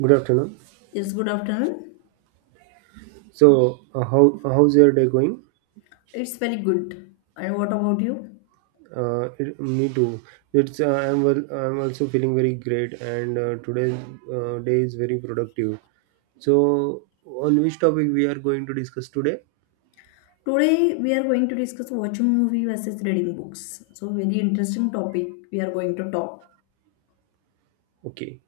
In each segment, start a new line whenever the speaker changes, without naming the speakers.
Good afternoon.
Yes, good afternoon.
So, how how's your day going?
It's very good. And what about you?
It, me too. It's I'm well, I'm also feeling very great, and today's day is very productive. So, on which topic we are going to discuss today?
Today we are going to discuss watching movie versus reading books. So very interesting topic we are going to talk.
Okay.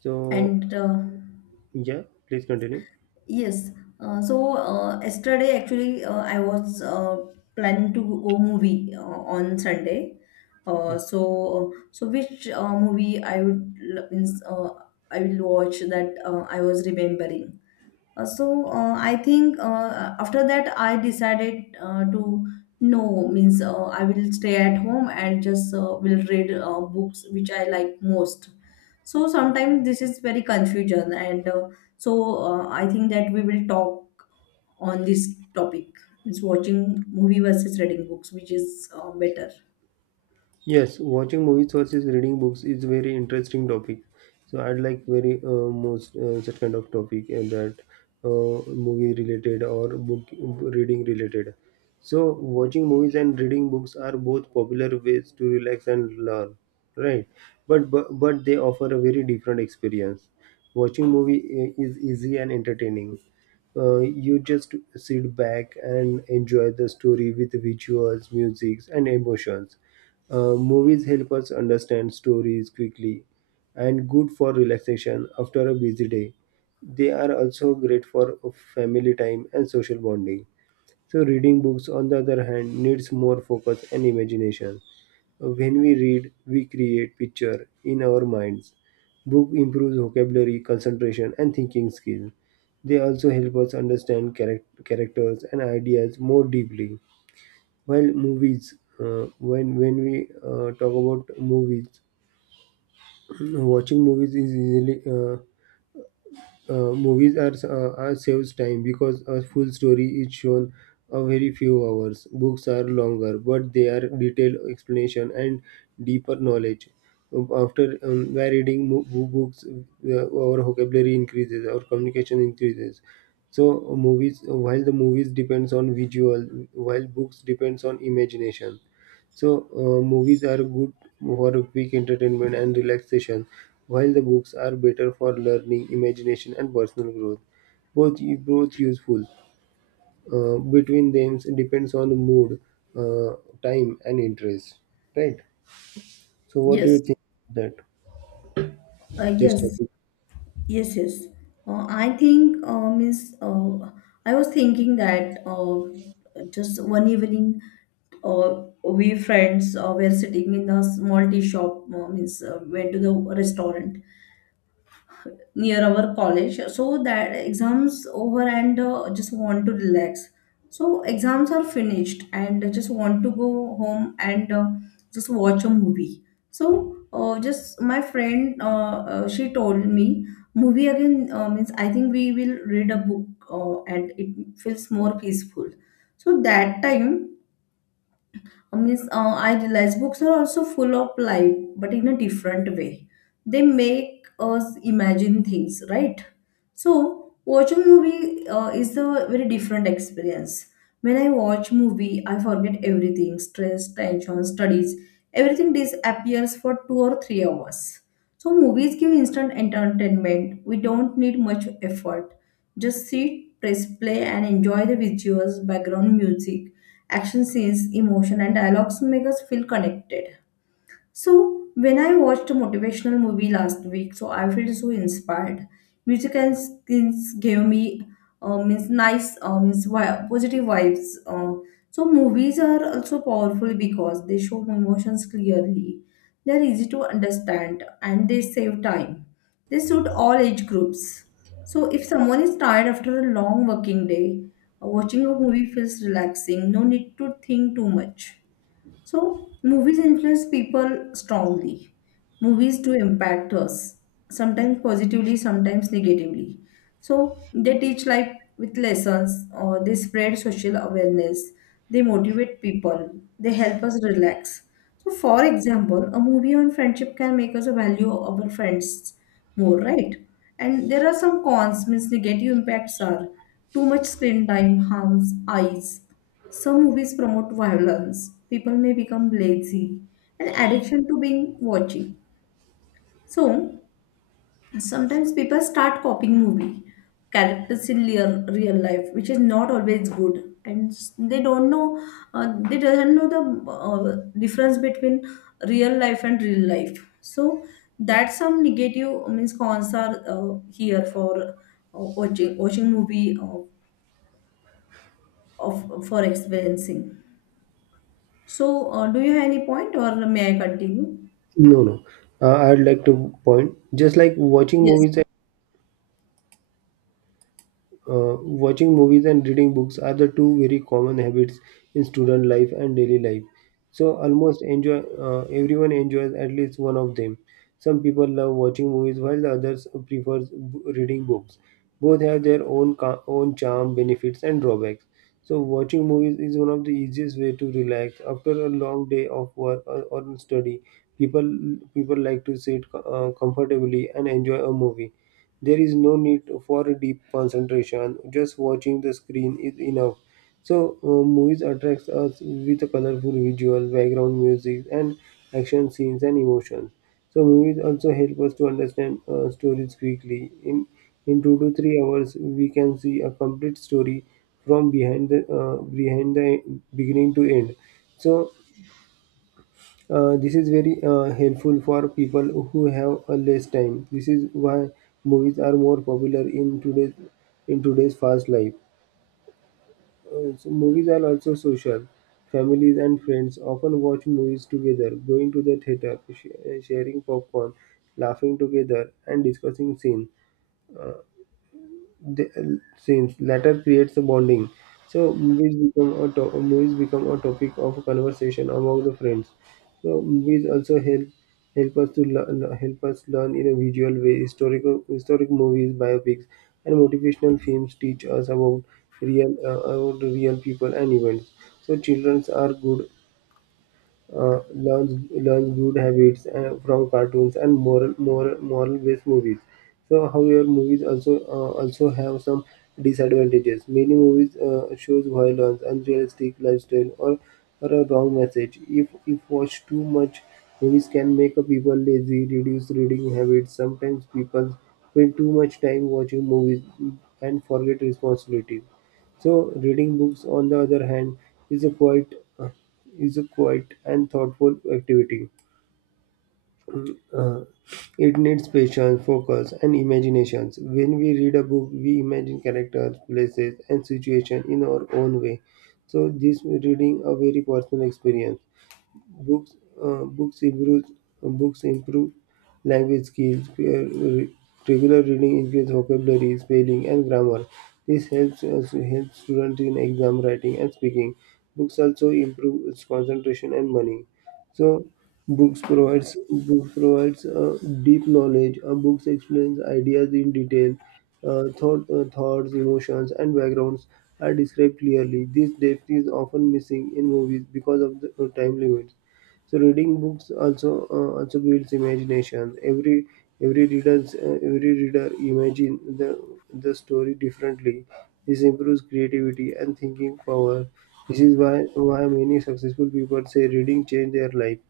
So,
And
yeah, please continue.
yes, so Yesterday actually I was planning to go movie on Sunday. So which movie I would means I will watch that I was remembering. I think after that I decided to no means I will stay at home and just will read books which I like most. So sometimes this is very confusion and I think that we will talk on this topic. It's watching movie versus reading books, which is better.
Yes, watching movies versus reading books is very interesting topic. So I'd like very most such kind of topic that movie related or book reading related. So watching movies and reading books are both popular ways to relax and learn, right? But they offer a very different experience. Watching movie is easy and entertaining. You just sit back and enjoy the story with visuals, music, and emotions. Movies help us understand stories quickly and good for relaxation after a busy day. They are also great for family time and social bonding. So, reading books, on the other hand, needs more focus and imagination. When we read, we create picture in our minds. Book improves vocabulary, concentration, and thinking skills. They also help us understand characters and ideas more deeply. While movies. When we talk about movies, watching movies is easily movies are saves time because a full story is shown a very few hours. Books are longer, but they are detailed explanation and deeper knowledge. After by reading books, our vocabulary increases, our communication increases. So movies, while the movies depends on visual, while books depends on imagination, so movies are good for quick entertainment and relaxation, while the books are better for learning, imagination, and personal growth. Both both useful. Between them depends on the mood, uh, time, and interest. Right. So, what do you
Yes,
think of that? This
yes.
topic?
Yes, yes. I think means I was thinking that just one evening, we friends were sitting in the small tea shop. Means went to the restaurant, near our college so that exams over and just want to relax so exams are finished and just want to go home and just watch a movie so just my friend she told me movie again means I think we will read a book and it feels more peaceful so that time I means I realize books are also full of life, but in a different way. They make us imagine things, right? So watching movie is a very different experience. When I watch movie, I forget everything: stress, tension, studies. Everything disappears for 2 or 3 hours. So movies give instant entertainment. We don't need much effort, just sit, press play, and enjoy the visuals, background music, action scenes, emotion, and dialogues make us feel connected. So when I watched a motivational movie last week, so I felt so inspired. Music and skins gave me means nice means positive vibes. So movies are also powerful because they show emotions clearly. They are easy to understand and they save time. They suit all age groups. So if someone is tired after a long working day, watching a movie feels relaxing. No need to think too much. So movies influence people strongly. Movies do impact us, sometimes positively, sometimes negatively. So they teach life with lessons, or they spread social awareness, they motivate people, they help us relax. So for example, a movie on friendship can make us value our friends more, right? And there are some cons, means negative impacts are too much screen time harms eyes, some movies promote violence, people may become lazy, and addiction to being watching. So sometimes people start copying movie characters in real life, which is not always good, and they don't know they doesn't know the difference between real life and real life. So that's some negative means cons are here for watching movie of for experiencing. So do you have any point, or may I continue?
No, no. I'd like to point. Just like
Yes.
watching movies and reading books are the two very common habits in student life and daily life. So almost enjoy everyone enjoys at least one of them. Some people love watching movies while the others prefers reading books. Both have their own charm, benefits, and drawbacks. So watching movies is one of the easiest way to relax after a long day of work or study. People like to sit comfortably and enjoy a movie. There is no need for a deep concentration. Just watching the screen is enough. So movies attracts us with a colorful visual, background music, and action scenes and emotions. So movies also help us to understand stories quickly. In 2 to 3 hours, we can see a complete story from behind the beginning to end. So this is very helpful for people who have less time. This is why movies are more popular in today's fast life. So movies are also social. Families and friends often watch movies together, going to the theater, sharing popcorn, laughing together, and discussing scenes. Uh, the scenes. Latter creates a bonding. So movies become a topic of conversation among the friends. So movies also help us to learn, help us learn in a visual way. Historic movies, biopics, and motivational films teach us about real people and events. So children are good learns good habits from cartoons and moral based movies. So, however, movies also have some disadvantages. Many movies shows violence, unrealistic lifestyle, or a wrong message. If watched too much, movies can make a people lazy, reduce reading habits. Sometimes people spend too much time watching movies and forget responsibilities. So, reading books, on the other hand, is a quite uh, is a quiet and thoughtful activity. Uh, it needs patience, focus, and imaginations. When we read a book, we imagine characters, places, and situations in our own way. So, this reading a very personal experience. Books uh, books improve books improve language skills. Regular reading increases vocabulary, spelling, and grammar. This helps us help students in exam writing and speaking. Books also improve its concentration and money. So books provides deep knowledge. Books explains ideas in detail. Thoughts, emotions, and backgrounds are described clearly. This depth is often missing in movies because of the time limits. So reading books also builds imagination. Every reader imagine the story differently. This improves creativity and thinking power. This is why many successful people say reading changed their life.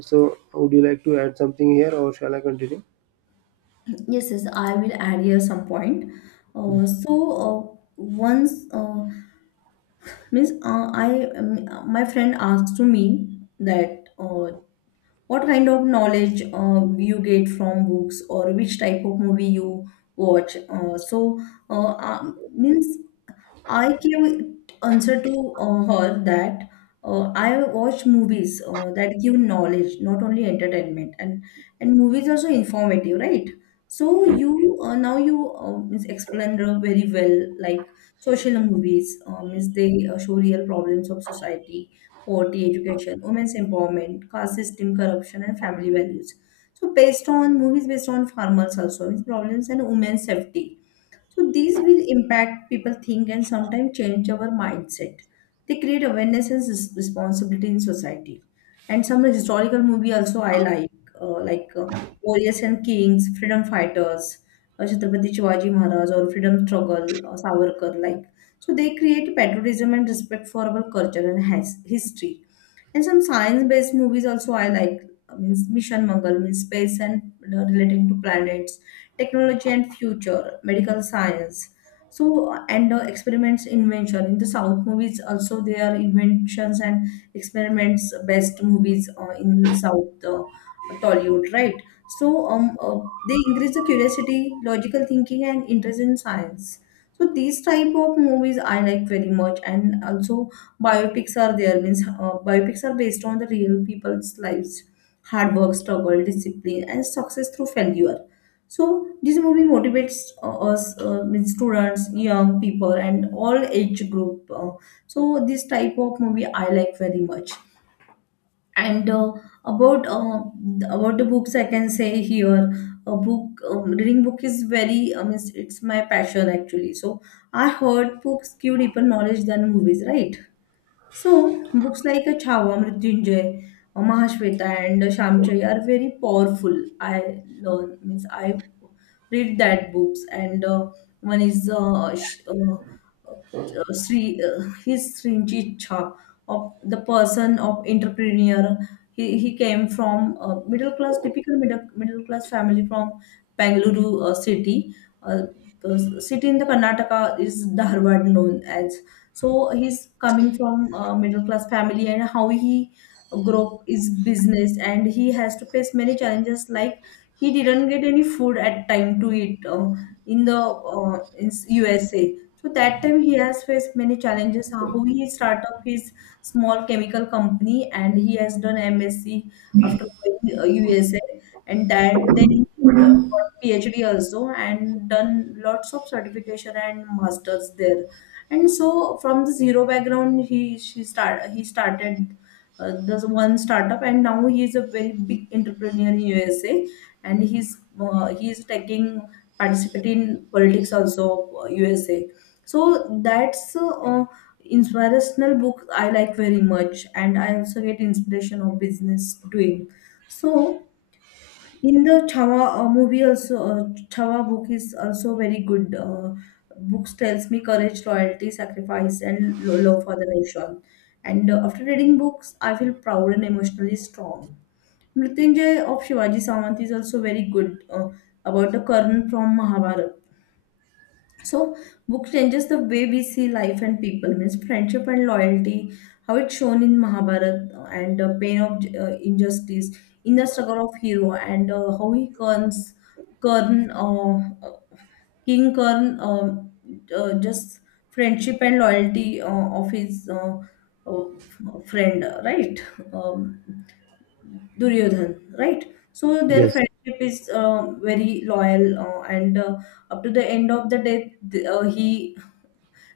So would you like to add something here, or shall I continue?
Yes, yes, I will add here some point. Once means I my friend asked to me that what kind of knowledge you get from books or which type of movie you watch. Means I gave answer to her that I watch movies that give knowledge, not only entertainment, and movies also informative, right? So you now you means explained very well, like social movies, means they show real problems of society, poverty, education, women's empowerment, caste system, corruption, and family values. So based on movies based on farmers also, means problems and women's safety so these will impact people think and sometimes change our mindset. They create awareness and responsibility in society. And some historical movie also I like, like Warriors and Kings, Freedom Fighters, Chhatrapati Shivaji Maharaj or Freedom Struggle, Savarkar, like. So they create patriotism and respect for our culture and history. And some science-based movies also I like means Mission Mangal means space and relating to planets, technology and future, medical science. So and experiments invention in the South movies also they are inventions and experiments based movies in South Tollywood, right? So they increase the curiosity, logical thinking, and interest in science, so these type of movies I like very much. And also biopics are there, means biopics are based on the real people's lives, hard work, struggle, discipline, and success through failure, so this movie motivates us means students, young people, and all age group. So this type of movie I like very much. And uh, about uh, th- about the books I can say here, a book reading book is very it's my passion actually. So I heard books give deeper knowledge than movies, right? So books like a Chava, Mrityunjay, Mahashweta, and Shamchai are very powerful. I learn means I read that books, and one is Sri his Srinjicha of the person of entrepreneur. He came from middle class, typical middle class family from Bangalore city. Uh, the city in the Karnataka is Dharwad known as, so he's coming from a middle class family and how he grew up is business and he has to face many challenges, like he didn't get any food at time to eat in USA. So that time he has faced many challenges. How he start up his small chemical company and he has done MSc after going USA and that then he got PhD also and done lots of certification and masters there, and so from the zero background he started this one startup and now he is a very big entrepreneur in USA. And he's taking participate in politics also USA. So that's inspirational book I like very much and I also get inspiration of business doing. So in the Chawa movie also, Chawa book is also very good. Books tells me courage, loyalty, sacrifice, and love for the nation. And after reading books, I feel proud and emotionally strong. Mrityunjay of Shivaji Samant is also very good about the Karna from Mahabharata. So book changes the way we see life and people, means friendship and loyalty, how it's shown in Mahabharata, and the pain of injustice, inner struggle of hero, and how he turns Karn, uh, uh, King Karn, just friendship and loyalty of his uh, friend, right? Um, Duryodhan, right? So their
Yes.
friendship is very loyal, and up to the end of the day, he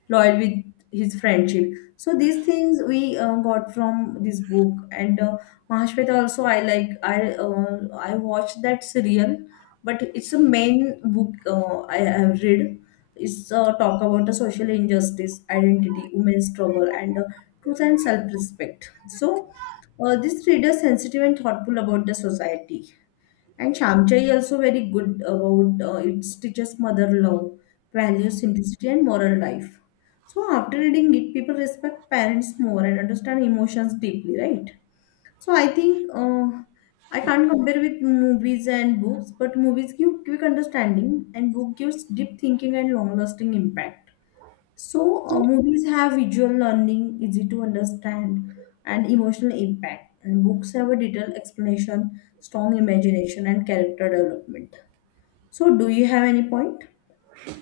loyal with his friendship, so these things we got from this book. And Mahashweta also I like, I watched that serial but it's a main book I have read. It's talk about the social injustice, identity, women's struggle, and truth and self-respect. So this reader sensitive and thoughtful about the society. And Shamchai also very good about it teaches mother love, value, simplicity, and moral life. So after reading it, people respect parents more and understand emotions deeply, right? So I think I can't compare with movies and books, but movies give quick understanding, and book gives deep thinking and long-lasting impact. So movies have visual learning, easy to understand, and emotional impact. And books have a detailed explanation, strong imagination, and character development. So, do you have any point?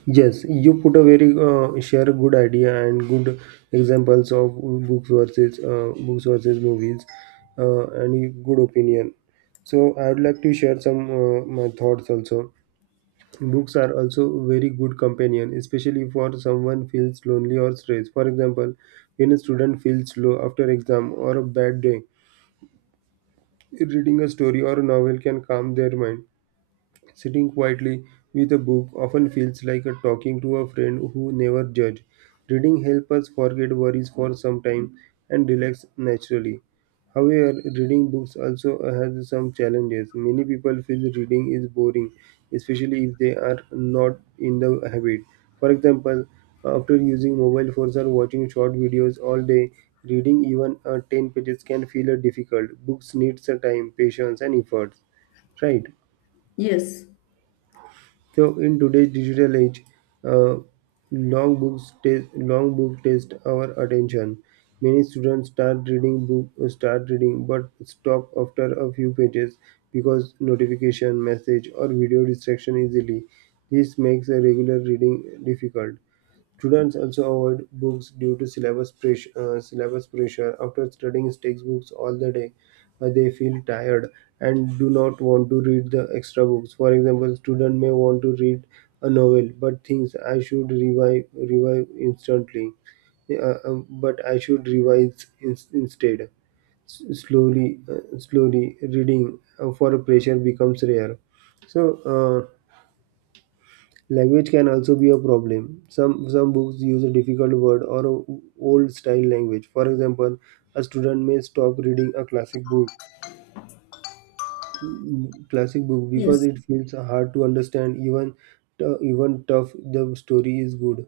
Yes, you put a very share a good idea and good examples of books versus movies, and good opinion. So I would like to share some my thoughts also. Books are also very good companion, especially for someone feels lonely or stressed. For example, when a student feels low after exam or a bad day, reading a story or a novel can calm their mind. Sitting quietly with a book often feels like a talking to a friend who never judges. Reading helps us forget worries for some time and relax naturally. However, reading books also has some challenges. Many people feel reading is boring, especially if they are not in the habit. For example, after using mobile phones or watching short videos all day, reading even 10 pages can feel difficult. Books needs time, patience, and effort. Right?
Yes,
So in today's digital age, uh, long books take long book test our attention. Many students start reading but stop after a few pages because notification, message, or video distraction easily. This makes a regular reading difficult. Students also avoid books due to syllabus pressure. After studying textbooks all the day, they feel tired and do not want to read the extra books. For example, student may want to read a novel but thinks I should revive instantly, but I should revise in, instead. Slowly reading for pressure becomes rare. So. Language can also be a problem. Some books use a difficult word or a old style language. For example, a student may stop reading a classic book because
yes,
it feels hard to understand even tough the story is good.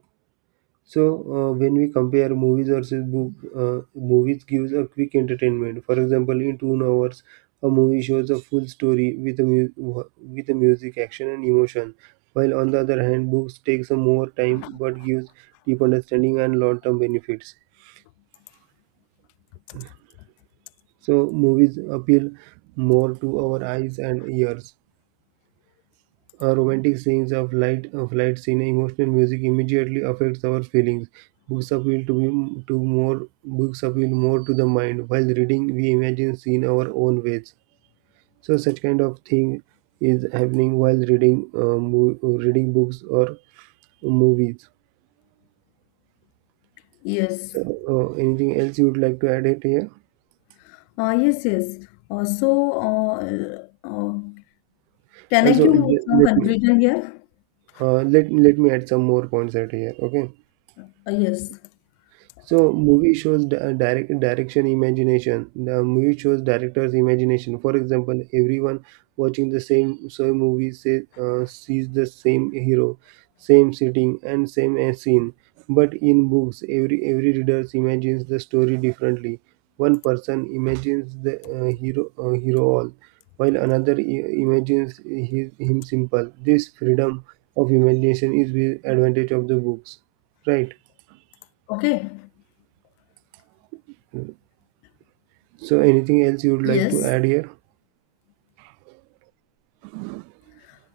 So when we compare movies versus book, movies gives a quick entertainment. For example, in 2 hours, a movie shows a full story with a music, action, and emotion. While on the other hand, books takes a more time but gives deep understanding and long-term benefits. So movies appeal more to our eyes and ears. A romantic scenes of light scene emotional music immediately affects our feelings. Books appeal to be, to more books appeal more to the mind. While reading, we imagine scene our own ways. So such kind of thing is happening while reading reading books or movies.
yes.
So anything else you would like to add it here?
Yes, yes. Uh, so, uh, uh, can I
Also,
give some
let me
conclusion here?
uh, let let me add some more points out here. Okay.
Yes.
So movie shows direction imagination. The movie shows director's imagination. For example, everyone watching the same movie sees the same hero, same setting, and same scene. But in books, every reader imagines the story differently. One person imagines the hero all, while another imagines him simple. This freedom of imagination is the advantage of the books, right?
Okay.
So anything else you would like to
Yes.
add here?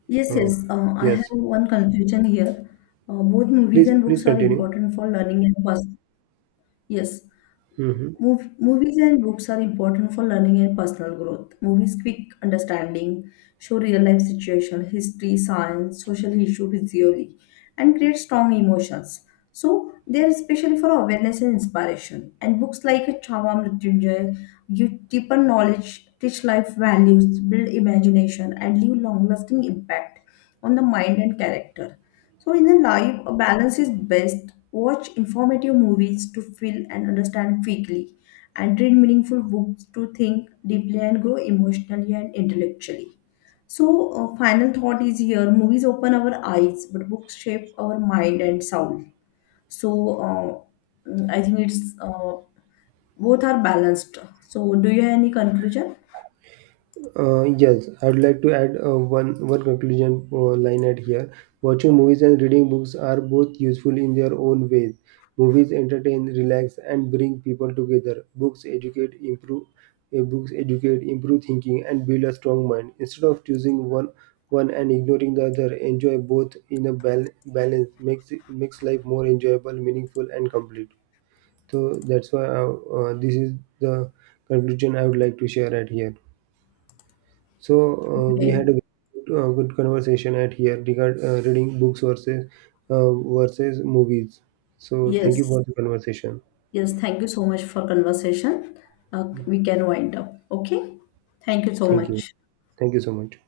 Yes,
Oh,
yes. I have
yes.
one conclusion here. Both movies
Please,
and
please
books are
continue.
important for learning and yes,
Hmm.
Movies and books are important for learning and personal growth. Movies quick understanding, show real life situation, history, science, social issue visually, and create strong emotions. So they are especially for awareness and inspiration. And books like Chava Mrityunjay give deeper knowledge, teach life values, build imagination, and leave long lasting impact on the mind and character. So in the life, a balance is best. Watch informative movies to feel and understand quickly, and read meaningful books to think deeply and grow emotionally and intellectually. So final thought is here movies open our eyes, but books shape our mind and soul. So uh, I think it's both are balanced. So, do you have any conclusion?
Yes, I would like to add one conclusion line at here. Watching movies and reading books are both useful in their own ways. Movies entertain, relax, and bring people together. Books educate, improve. Books educate, improve thinking, and build a strong mind. Instead of choosing one and ignoring the other, enjoy both in a balance. Makes life more enjoyable, meaningful, and complete. So that's why this is the conclusion I would like to share at here. So we
Okay,
had a good conversation at here regard reading books versus movies. So thank you
yes.
for the conversation.
Yes, thank you so much for conversation. We can wind up. Okay. Thank you so
Thank you.
much.
Thank you so much.